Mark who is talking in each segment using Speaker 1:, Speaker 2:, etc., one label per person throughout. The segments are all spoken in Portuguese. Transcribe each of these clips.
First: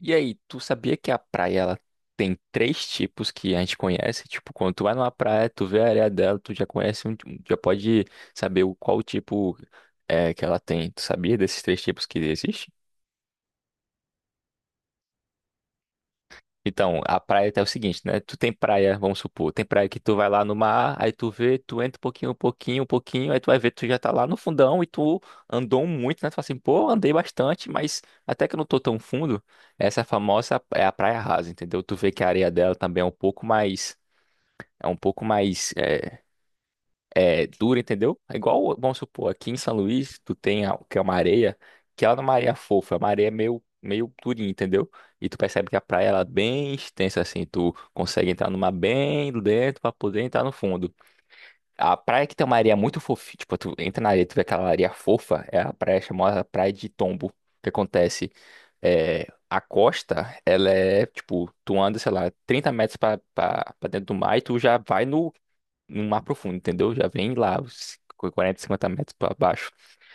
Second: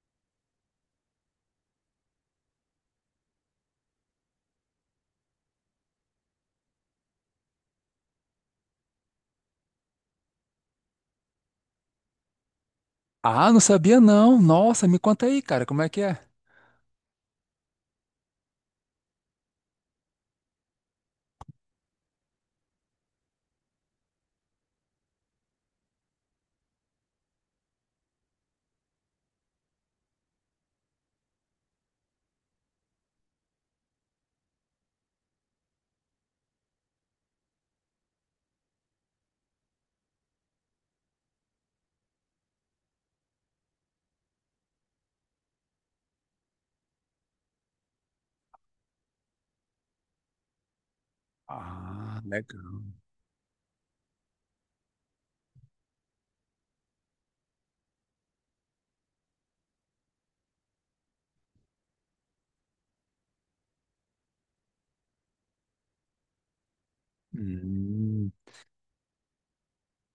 Speaker 1: E aí, tu sabia que a praia ela tem três tipos que a gente conhece? Tipo, quando tu vai numa praia, tu vê a areia dela, tu já conhece, já pode saber o qual o tipo é que ela tem. Tu sabia desses três tipos que existem?
Speaker 2: Ah, não sabia não. Nossa, me conta aí, cara, como é que é?
Speaker 1: Então, a praia é o seguinte, né? Tu tem praia, vamos supor, tem praia que tu vai lá no mar, aí tu vê, tu entra um pouquinho, um pouquinho, um pouquinho, aí tu vai ver, tu já tá lá no fundão e tu andou muito, né? Tu fala assim, pô, andei bastante, mas até que eu não tô tão fundo, essa famosa é a praia rasa, entendeu? Tu vê que a areia dela também é um pouco mais, é um pouco mais dura, entendeu? É igual, vamos supor, aqui em São Luís, que é uma areia, que ela não é uma areia fofa, é uma areia meio, meio durinha, entendeu? E tu percebe que a praia ela é bem extensa, assim, tu consegue entrar numa bem do dentro pra poder entrar no fundo. A
Speaker 2: Ah,
Speaker 1: praia que tem uma areia
Speaker 2: legal.
Speaker 1: muito fofinha, tipo, tu entra na areia, tu vê aquela areia fofa, é a praia chamada Praia de Tombo. O que acontece? É, a costa, ela é, tipo, tu anda, sei lá, 30 metros pra dentro do mar e tu já vai no mar profundo, entendeu? Já vem lá, os
Speaker 2: Hum,
Speaker 1: 40, 50 metros para baixo.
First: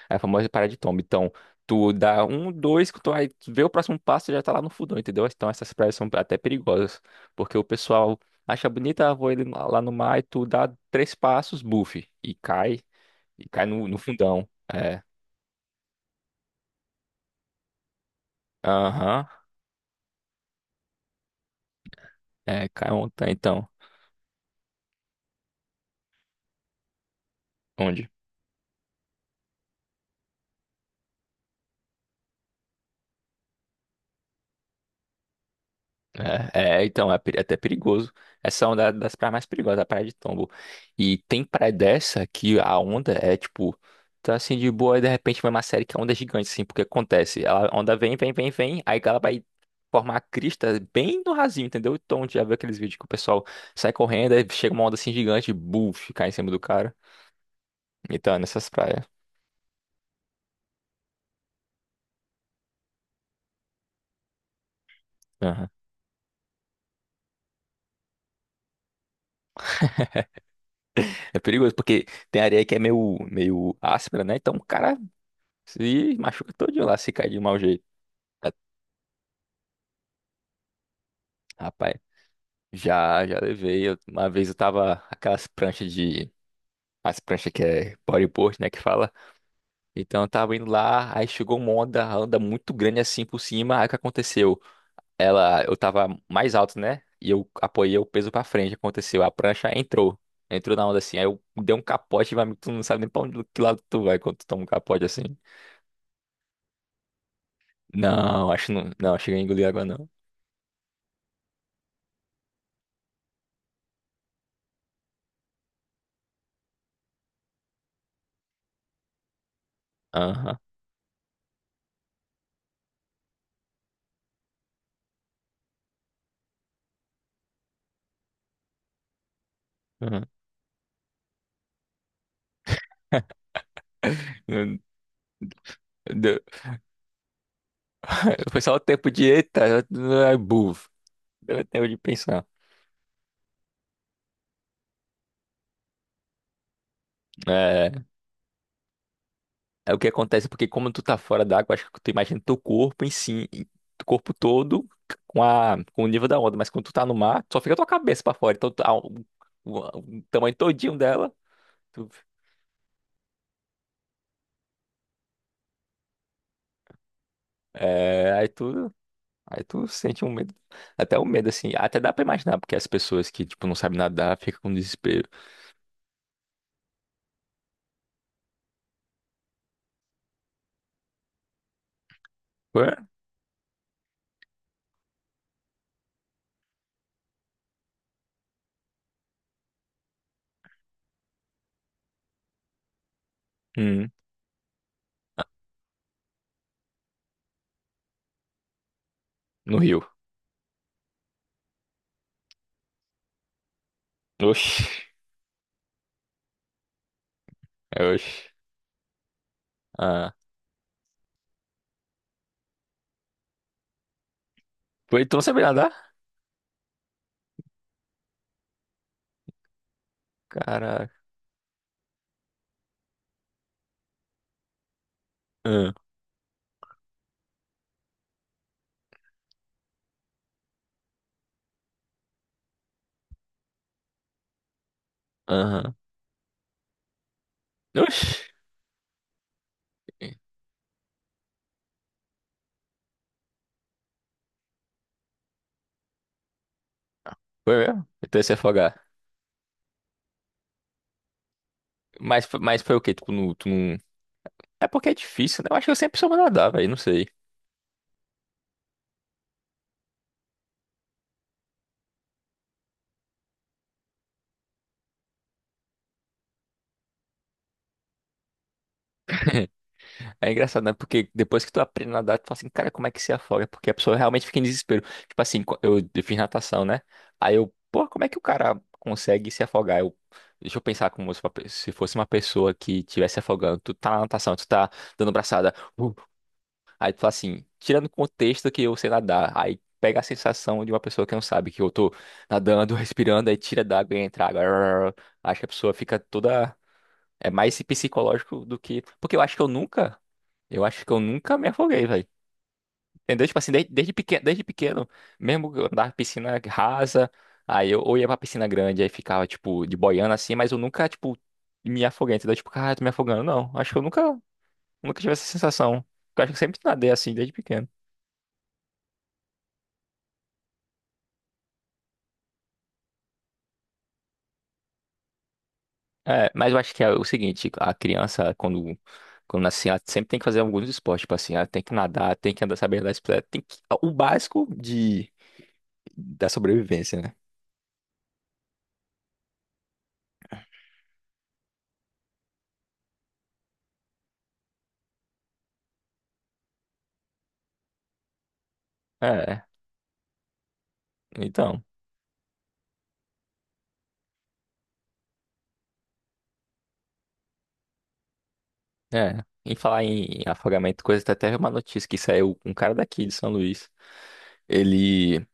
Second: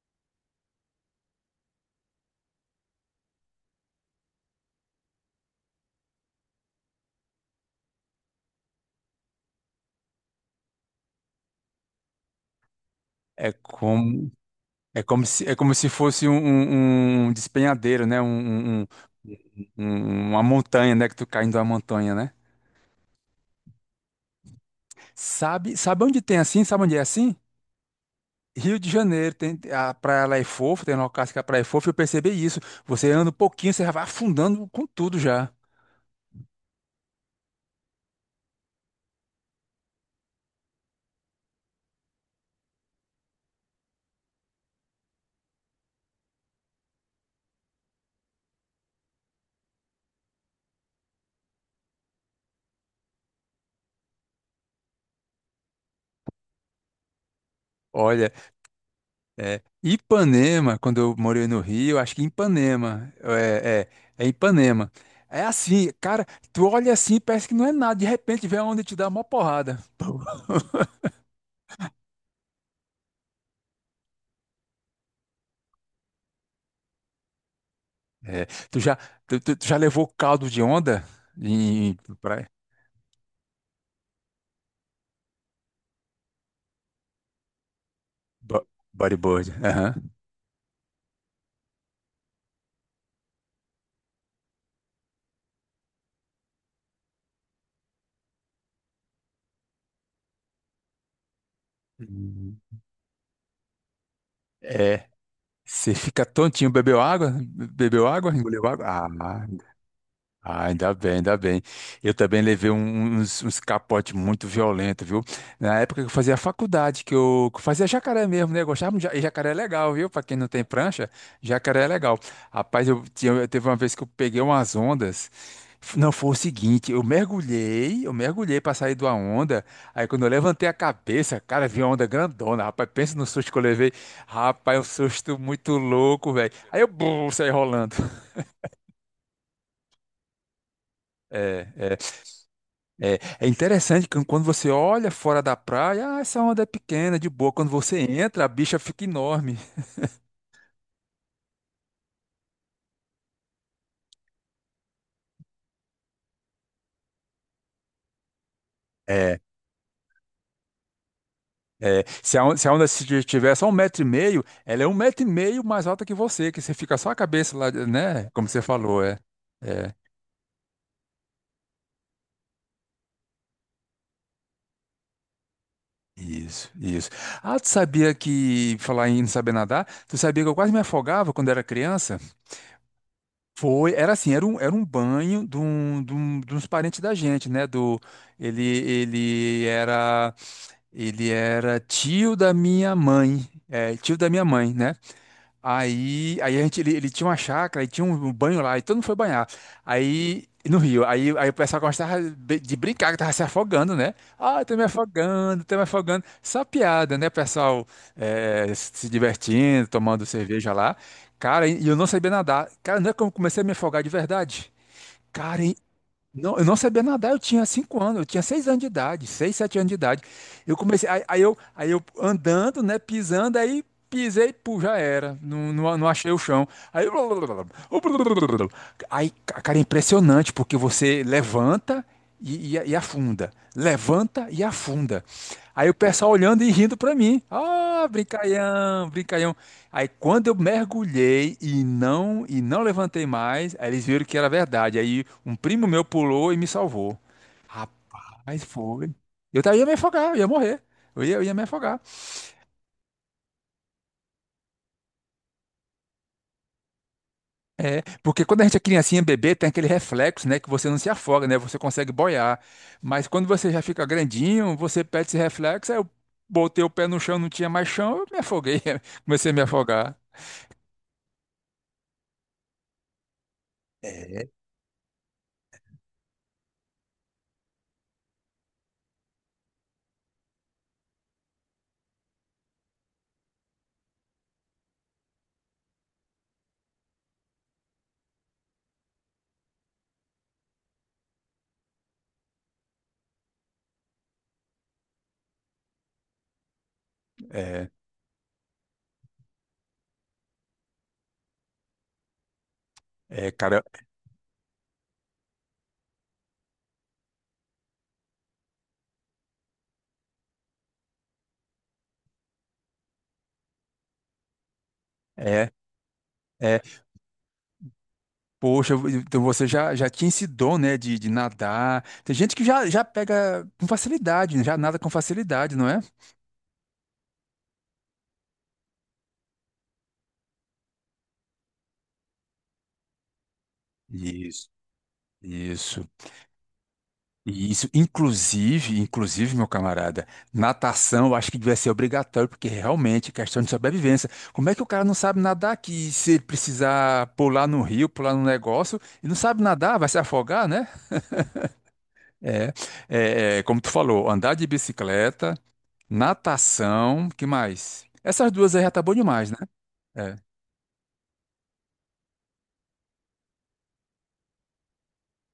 Speaker 1: É a famosa parada de tomba. Então, tu dá um, dois, que tu vai ver o próximo passo e já tá lá no fundão, entendeu? Então, essas praias são até perigosas, porque o pessoal acha bonita, ah, vou ele lá no mar e tu dá três passos, buff, e
Speaker 2: é
Speaker 1: cai no
Speaker 2: como
Speaker 1: fundão. É,
Speaker 2: é como se fosse um despenhadeiro, né? Um, um-
Speaker 1: aham,
Speaker 2: um- uma montanha, né? Que tu caindo uma montanha, né?
Speaker 1: é, cai ontem, então.
Speaker 2: Sabe onde tem assim? Sabe onde é assim?
Speaker 1: Onde?
Speaker 2: Rio de Janeiro tem a praia lá é fofa, tem locais que a praia é fofa. Eu percebi isso. Você anda um pouquinho, você já vai afundando com tudo já.
Speaker 1: Então, é é até perigoso. Essa onda é uma das praias mais perigosas, a praia de Tombo. E tem praia dessa que a onda é tipo, tá assim de boa, e de repente vai uma série que a onda é gigante, assim, porque acontece. Ela, a onda vem, vem, vem, vem, aí ela vai formar a crista bem no rasinho, entendeu? Então, já viu aqueles vídeos que o pessoal sai correndo, aí chega uma onda assim gigante, buf, cai em cima do cara.
Speaker 2: Olha.
Speaker 1: Então, é nessas praias.
Speaker 2: É, Ipanema, quando eu morei no Rio, acho que Ipanema, é Ipanema. É
Speaker 1: Aham.
Speaker 2: assim, cara, tu olha assim, e parece que não é nada, de repente vem a onda e te dá uma porrada. Pô.
Speaker 1: É perigoso, porque tem areia que é meio, meio áspera, né? Então o cara se machuca todinho lá se cair de mau jeito.
Speaker 2: É, tu já, tu já levou caldo de onda em,
Speaker 1: Rapaz.
Speaker 2: em praia?
Speaker 1: Já, já levei. Uma vez eu tava aquelas pranchas de. As pranchas que é bodyboard,
Speaker 2: Bo-
Speaker 1: né? Que fala.
Speaker 2: Bodyboard, aham.
Speaker 1: Então eu tava indo lá, aí chegou uma onda, a onda muito grande assim por cima. Aí o que aconteceu? Ela, eu tava mais alto, né? E eu apoiei o peso pra frente. Aconteceu, a prancha entrou. Entrou na onda assim. Aí eu dei um capote, vai,
Speaker 2: Hum.
Speaker 1: tu não sabe nem pra onde, que lado tu vai quando tu toma um capote
Speaker 2: É,
Speaker 1: assim.
Speaker 2: você fica tontinho, bebeu água? Bebeu água?
Speaker 1: Não,
Speaker 2: Engoliu
Speaker 1: acho que
Speaker 2: água?
Speaker 1: não. Não, cheguei a
Speaker 2: Ah,
Speaker 1: engolir água, não.
Speaker 2: Ah, ainda bem, ainda bem. Eu também levei uns capotes muito violentos, viu? Na época que eu fazia faculdade, que eu fazia jacaré mesmo, né? Eu gostava de e jacaré é legal, viu? Pra quem não
Speaker 1: Aham.
Speaker 2: tem prancha, jacaré é legal. Rapaz, teve uma vez que eu peguei umas ondas. Não, foi o seguinte, eu mergulhei pra sair de uma onda. Aí quando
Speaker 1: Aham.
Speaker 2: eu levantei a cabeça, cara, vi uma onda grandona. Rapaz, pensa no susto que eu levei. Rapaz,
Speaker 1: Não-
Speaker 2: um susto muito louco,
Speaker 1: deu-
Speaker 2: velho. Aí eu bum, saí rolando.
Speaker 1: Foi só o tempo de eita, buf. Deu
Speaker 2: É.
Speaker 1: tempo de
Speaker 2: É.
Speaker 1: pensar.
Speaker 2: É, é interessante que quando você olha fora da praia, ah, essa onda é pequena, de boa. Quando você
Speaker 1: É,
Speaker 2: entra, a bicha fica enorme.
Speaker 1: é o que acontece, porque como tu tá fora d'água, acho que tu imagina teu corpo em si, teu corpo todo com, a, com o nível da onda, mas quando tu tá no mar, só fica tua cabeça pra fora, então
Speaker 2: É,
Speaker 1: o tamanho todinho dela,
Speaker 2: é,
Speaker 1: tu-
Speaker 2: se a onda, se a onda se só 1,5 m, ela é um metro e meio mais alta que você fica só a cabeça lá, né?
Speaker 1: é,
Speaker 2: Como você falou, é.
Speaker 1: aí tu
Speaker 2: É,
Speaker 1: sente um medo, até o medo assim, até dá pra imaginar, porque as pessoas que, tipo, não sabem nadar, ficam com desespero.
Speaker 2: isso, isso. Ah, tu sabia que, falar em não saber nadar, tu sabia que eu quase me afogava quando era criança?
Speaker 1: Ué?
Speaker 2: Foi, era assim, era um banho de uns parentes da gente, né? Ele, ele era, ele era tio da minha mãe, é,
Speaker 1: Hum,
Speaker 2: tio da minha mãe, né? Aí, ele tinha uma chácara, e tinha um banho lá, e todo mundo foi banhar.
Speaker 1: no rio.
Speaker 2: Aí, no rio, aí o pessoal gostava de brincar, que tava se afogando, né? Ah, tô
Speaker 1: Oxi,
Speaker 2: me afogando, tô me afogando. Só piada, né? O pessoal
Speaker 1: é, oxi.
Speaker 2: se divertindo, tomando
Speaker 1: Ah.
Speaker 2: cerveja lá. Cara, e eu não sabia nadar. Cara, não é como eu comecei a me afogar de verdade.
Speaker 1: Ué, tu não sabe
Speaker 2: Cara,
Speaker 1: nadar?
Speaker 2: não, eu não sabia nadar, eu tinha 5 anos, eu tinha 6 anos de idade, seis, sete anos de idade. Eu comecei,
Speaker 1: Caraca.
Speaker 2: aí eu andando, né, pisando, aí pisei, pô, já era, não,
Speaker 1: Ah,
Speaker 2: não, não achei o chão. Aí, aí, cara, é impressionante, porque você levanta e afunda. Levanta e afunda. Aí o
Speaker 1: aham.
Speaker 2: pessoal olhando e rindo para mim. Ah,
Speaker 1: Oxi.
Speaker 2: brincalhão, brincalhão. Aí quando eu mergulhei e não levantei mais, aí eles viram que era verdade. Aí um primo meu pulou e me salvou.
Speaker 1: Foi mesmo? Então ia se
Speaker 2: Rapaz,
Speaker 1: afogar.
Speaker 2: foi. Ia me afogar, eu ia morrer. Eu ia me afogar.
Speaker 1: Mas, mas foi o quê? Tipo, no, tu não. É porque é difícil, né? Eu acho que eu sempre soube nadar, velho. Não sei.
Speaker 2: É, porque quando a gente é criancinha, bebê, tem aquele reflexo, né, que você não se afoga, né, você consegue boiar. Mas quando você já fica grandinho, você perde esse reflexo, aí eu botei o pé no chão, não tinha mais chão, eu me afoguei, comecei a me afogar.
Speaker 1: É engraçado, né? Porque depois que tu aprende a nadar, tu fala assim, cara, como é que se afoga? É porque a pessoa realmente
Speaker 2: É,
Speaker 1: fica em desespero. Tipo assim, eu fiz natação, né? Aí eu, pô, como é que o cara consegue se afogar? Eu, deixa eu pensar como se uma se fosse uma pessoa que estivesse afogando. Tu tá na natação, tu tá dando braçada. Uh. Aí tu fala assim, tirando o contexto que eu sei nadar, aí pega a sensação de uma pessoa que não sabe, que eu tô nadando, respirando, aí tira d'água e entra água. Arr. Acho que a pessoa fica toda. É mais
Speaker 2: é,
Speaker 1: psicológico do que. Porque eu acho que eu nunca. Eu acho que eu nunca me afoguei, velho. Entendeu?
Speaker 2: é,
Speaker 1: Tipo assim,
Speaker 2: cara,
Speaker 1: desde pequeno, mesmo que eu andava em piscina rasa, aí eu ou ia pra piscina grande, aí ficava, tipo, de boiando assim, mas eu nunca, tipo, me afoguei, entendeu? Tipo, cara, tô me afogando. Não, acho que eu nunca tive essa
Speaker 2: é,
Speaker 1: sensação. Porque eu acho que eu sempre
Speaker 2: é.
Speaker 1: nadei assim, desde pequeno.
Speaker 2: Poxa, então você já tinha esse dom, né, de nadar. Tem gente que já pega com facilidade, né, já nada com facilidade, não é?
Speaker 1: É, mas eu acho que é o seguinte, a criança, quando nasce, ela sempre tem que fazer alguns esportes, tipo assim, ela tem que nadar, tem que andar, saber andar de bicicleta, tem que, o básico
Speaker 2: Isso.
Speaker 1: de,
Speaker 2: Isso.
Speaker 1: da sobrevivência, né?
Speaker 2: E isso, inclusive, meu camarada, natação eu acho que devia ser obrigatório, porque realmente é questão de sobrevivência. Como é que o cara não sabe nadar que se ele precisar pular no rio, pular no negócio, e não sabe
Speaker 1: É,
Speaker 2: nadar, vai se afogar, né?
Speaker 1: então,
Speaker 2: É, é, é, como tu falou, andar de bicicleta, natação, que mais? Essas duas aí já tá bom
Speaker 1: é,
Speaker 2: demais, né?
Speaker 1: em falar
Speaker 2: É.
Speaker 1: em afogamento, coisa, tá até uma notícia que saiu, um cara daqui de São Luís, ele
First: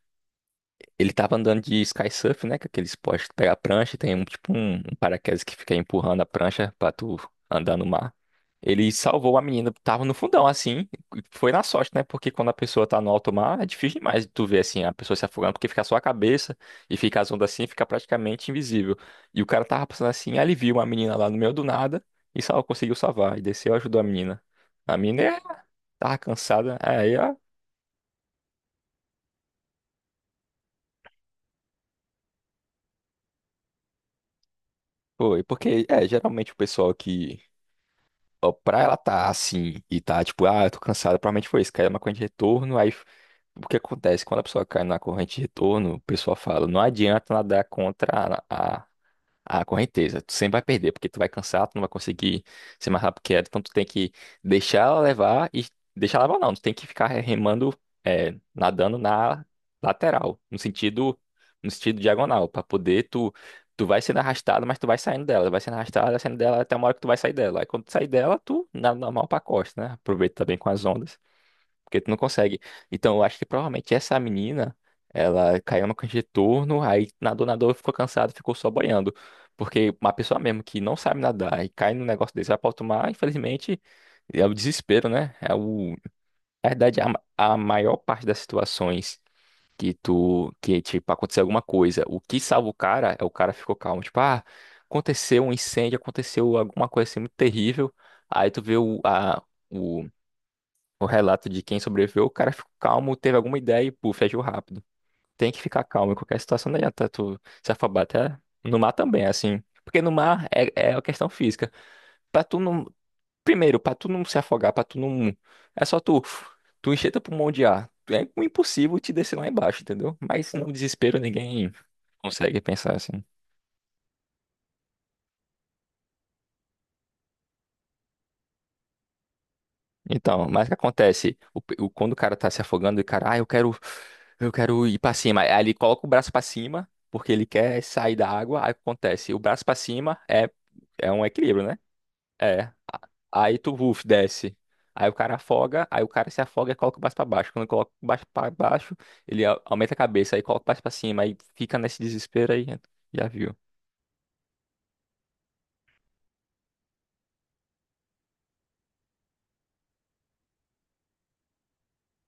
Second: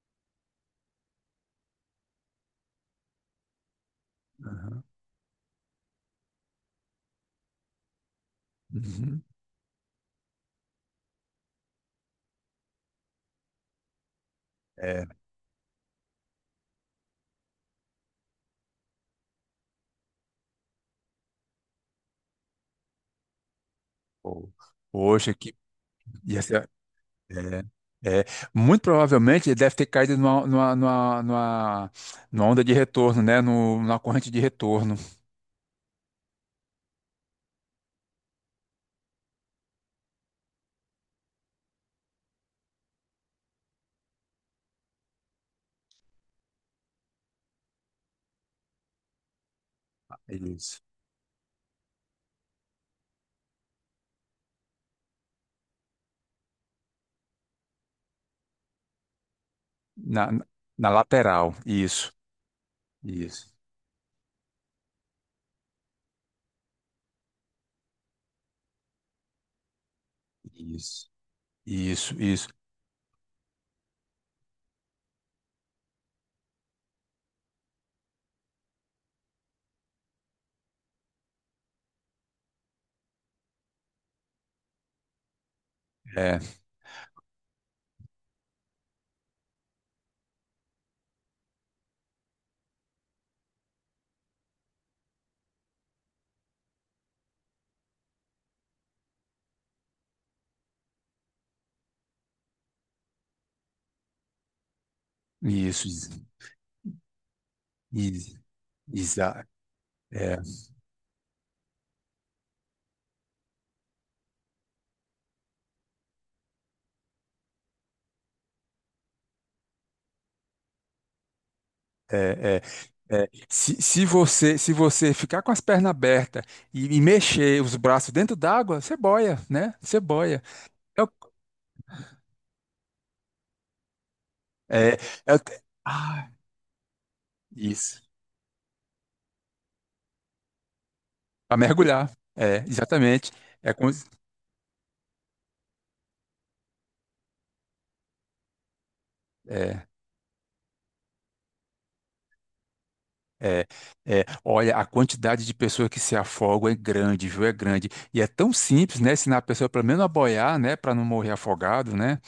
Speaker 1: Ele tava andando de sky surf, né? Que é aquele esporte que tu pega a prancha e tem um tipo um, um paraquedas que fica empurrando a prancha pra tu andar no mar. Ele
Speaker 2: Uhum.
Speaker 1: salvou a menina, tava no fundão assim, e foi na sorte, né? Porque quando a pessoa tá no alto mar, é difícil demais de tu ver assim a
Speaker 2: É,
Speaker 1: pessoa se afogando, porque fica só a cabeça e fica as ondas assim, fica praticamente invisível. E o cara tava passando assim, aí ele viu uma menina lá no meio do nada e só conseguiu salvar e desceu e ajudou a menina.
Speaker 2: pô.
Speaker 1: A menina
Speaker 2: Poxa,
Speaker 1: é,
Speaker 2: que
Speaker 1: tava
Speaker 2: ia ser,
Speaker 1: cansada, aí ó,
Speaker 2: é, é, muito provavelmente ele deve ter caído numa onda de retorno, né? No, Numa corrente de retorno.
Speaker 1: foi, porque é geralmente o pessoal que ó, pra ela tá assim e tá tipo, ah, eu tô cansada, provavelmente foi isso, caiu na corrente de retorno, aí o que acontece? Quando a pessoa cai na corrente de retorno, o pessoal fala, não adianta nadar contra a correnteza. Tu sempre vai
Speaker 2: Isso.
Speaker 1: perder, porque tu vai cansar, tu não vai conseguir ser mais rápido que ela. Então tu tem que deixar ela levar e deixar ela levar não. Tu tem que ficar remando, é, nadando na
Speaker 2: Na,
Speaker 1: lateral, no
Speaker 2: na
Speaker 1: sentido,
Speaker 2: lateral.
Speaker 1: no sentido
Speaker 2: Isso.
Speaker 1: diagonal, para poder tu
Speaker 2: Isso.
Speaker 1: tu vai sendo arrastado, mas tu vai saindo dela, vai sendo arrastado, vai saindo dela até uma hora que tu vai sair dela. Aí quando tu sair dela, tu nada normal pra costa, né? Aproveita também com as
Speaker 2: Isso.
Speaker 1: ondas. Porque tu
Speaker 2: Isso.
Speaker 1: não
Speaker 2: Isso.
Speaker 1: consegue. Então, eu acho que provavelmente essa menina, ela caiu no retorno, aí nadou, nadou, ficou cansada, ficou só boiando. Porque uma pessoa mesmo que não sabe nadar e cai num negócio desse, vai pra alto mar infelizmente, é o desespero, né? É o...
Speaker 2: É.
Speaker 1: Na verdade, a maior parte das situações que tu, que, tipo, aconteceu alguma coisa, o que salva o cara é o cara ficou calmo. Tipo, ah, aconteceu um incêndio, aconteceu alguma coisa assim muito terrível. Aí tu vê o relato de quem sobreviveu, o cara ficou calmo, teve alguma ideia e, puf, agiu rápido. Tem que ficar
Speaker 2: Isso.
Speaker 1: calmo em qualquer situação, não adianta tu se afobar até
Speaker 2: Isso.
Speaker 1: no mar também, é
Speaker 2: Exa-
Speaker 1: assim. Porque no
Speaker 2: É,
Speaker 1: mar é, é a questão física. Pra tu não. Primeiro, pra tu não se afogar, pra tu não. É só tu. Tu encher teu pulmão de ar. É impossível te descer lá embaixo, entendeu? Mas no desespero ninguém
Speaker 2: é,
Speaker 1: consegue pensar
Speaker 2: é,
Speaker 1: assim.
Speaker 2: é. Se você ficar com as pernas abertas e mexer os braços dentro d'água, você boia, né? Você boia.
Speaker 1: Então, mas o que
Speaker 2: É, o-
Speaker 1: acontece? Quando o cara tá se afogando, e o cara, ah, eu quero
Speaker 2: é,
Speaker 1: ir pra
Speaker 2: é o-
Speaker 1: cima. Aí ele coloca o
Speaker 2: ah,
Speaker 1: braço pra cima, porque ele quer
Speaker 2: isso.
Speaker 1: sair da água. Aí o que acontece? O braço pra cima é, é um
Speaker 2: Para
Speaker 1: equilíbrio, né?
Speaker 2: mergulhar. É,
Speaker 1: É. A-
Speaker 2: exatamente.
Speaker 1: Aí
Speaker 2: É,
Speaker 1: tu, uf, desce. Aí o cara afoga, aí o cara se afoga e coloca o braço pra baixo. Quando coloca o braço pra baixo, ele
Speaker 2: é,
Speaker 1: aumenta a cabeça, aí coloca o braço pra cima, aí fica nesse desespero aí. Já viu?
Speaker 2: é, é. Olha, a quantidade de pessoas que se afogam é grande, viu? É grande. E é tão simples, né? Ensinar a pessoa pelo menos a boiar, né? Para não morrer afogado, né?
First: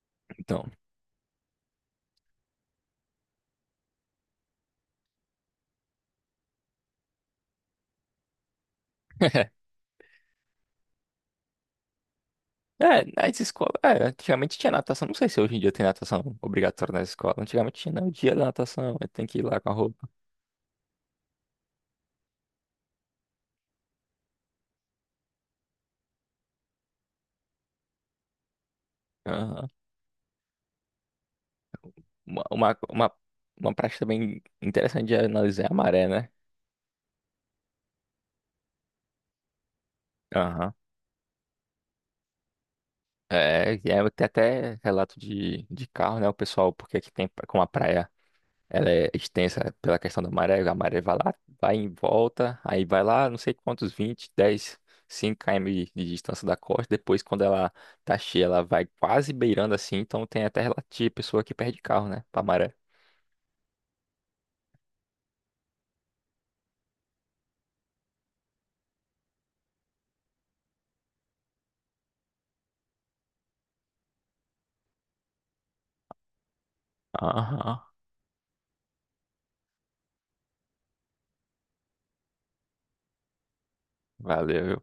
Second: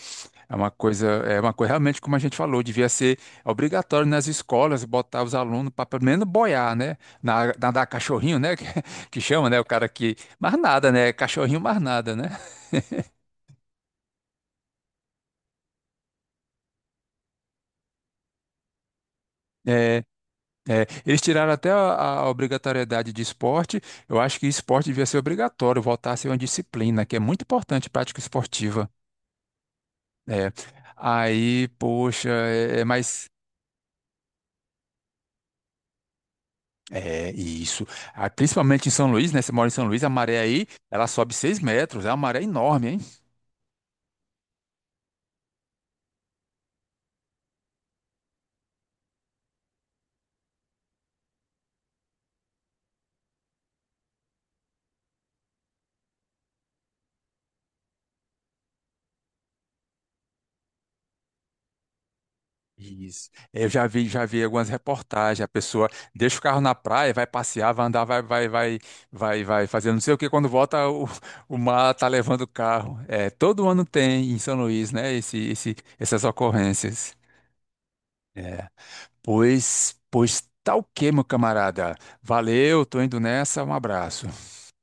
Speaker 2: É
Speaker 1: Então.
Speaker 2: uma coisa, é uma coisa realmente como a gente falou, devia ser obrigatório nas escolas botar os alunos para pelo menos boiar, né? Nadar cachorrinho, né? Que chama, né? O cara que mais nada, né? Cachorrinho mais nada, né?
Speaker 1: É, nas escolas, é, antigamente tinha natação. Não sei se hoje em dia tem natação obrigatória na escola. Antigamente tinha, não, o dia da natação, aí tem que ir lá com a
Speaker 2: É,
Speaker 1: roupa.
Speaker 2: Eles tiraram até a obrigatoriedade de esporte. Eu acho que esporte devia ser obrigatório, voltar a ser uma disciplina, que é muito importante, prática esportiva.
Speaker 1: Aham.
Speaker 2: É. Aí, poxa,
Speaker 1: Uma, uma,
Speaker 2: é
Speaker 1: uma,
Speaker 2: mais.
Speaker 1: uma prática bem interessante de analisar é a maré, né?
Speaker 2: É isso. Ah, principalmente em São Luís, né? Você mora em São Luís, a maré aí,
Speaker 1: Aham.
Speaker 2: ela sobe 6 m, é uma maré enorme, hein.
Speaker 1: É, e aí tem até relato de carro, né? O pessoal, porque aqui tem com a praia. Ela é extensa pela questão da maré. A maré vai lá, vai em volta, aí vai lá, não sei quantos, 20 10 5 km de distância da costa. Depois, quando ela tá cheia, ela vai quase beirando assim. Então, tem até relativo pessoa que perde carro, né? Pra maré.
Speaker 2: Isso. Eu já vi algumas reportagens, a pessoa deixa o carro na praia, vai passear, vai andar, vai fazer não sei o que, quando volta o mar tá levando o carro. É, todo ano tem em São Luís, né, essas ocorrências.
Speaker 1: Aham,
Speaker 2: É. Pois tá o quê, meu camarada? Valeu, tô indo nessa, um abraço.
Speaker 1: valeu.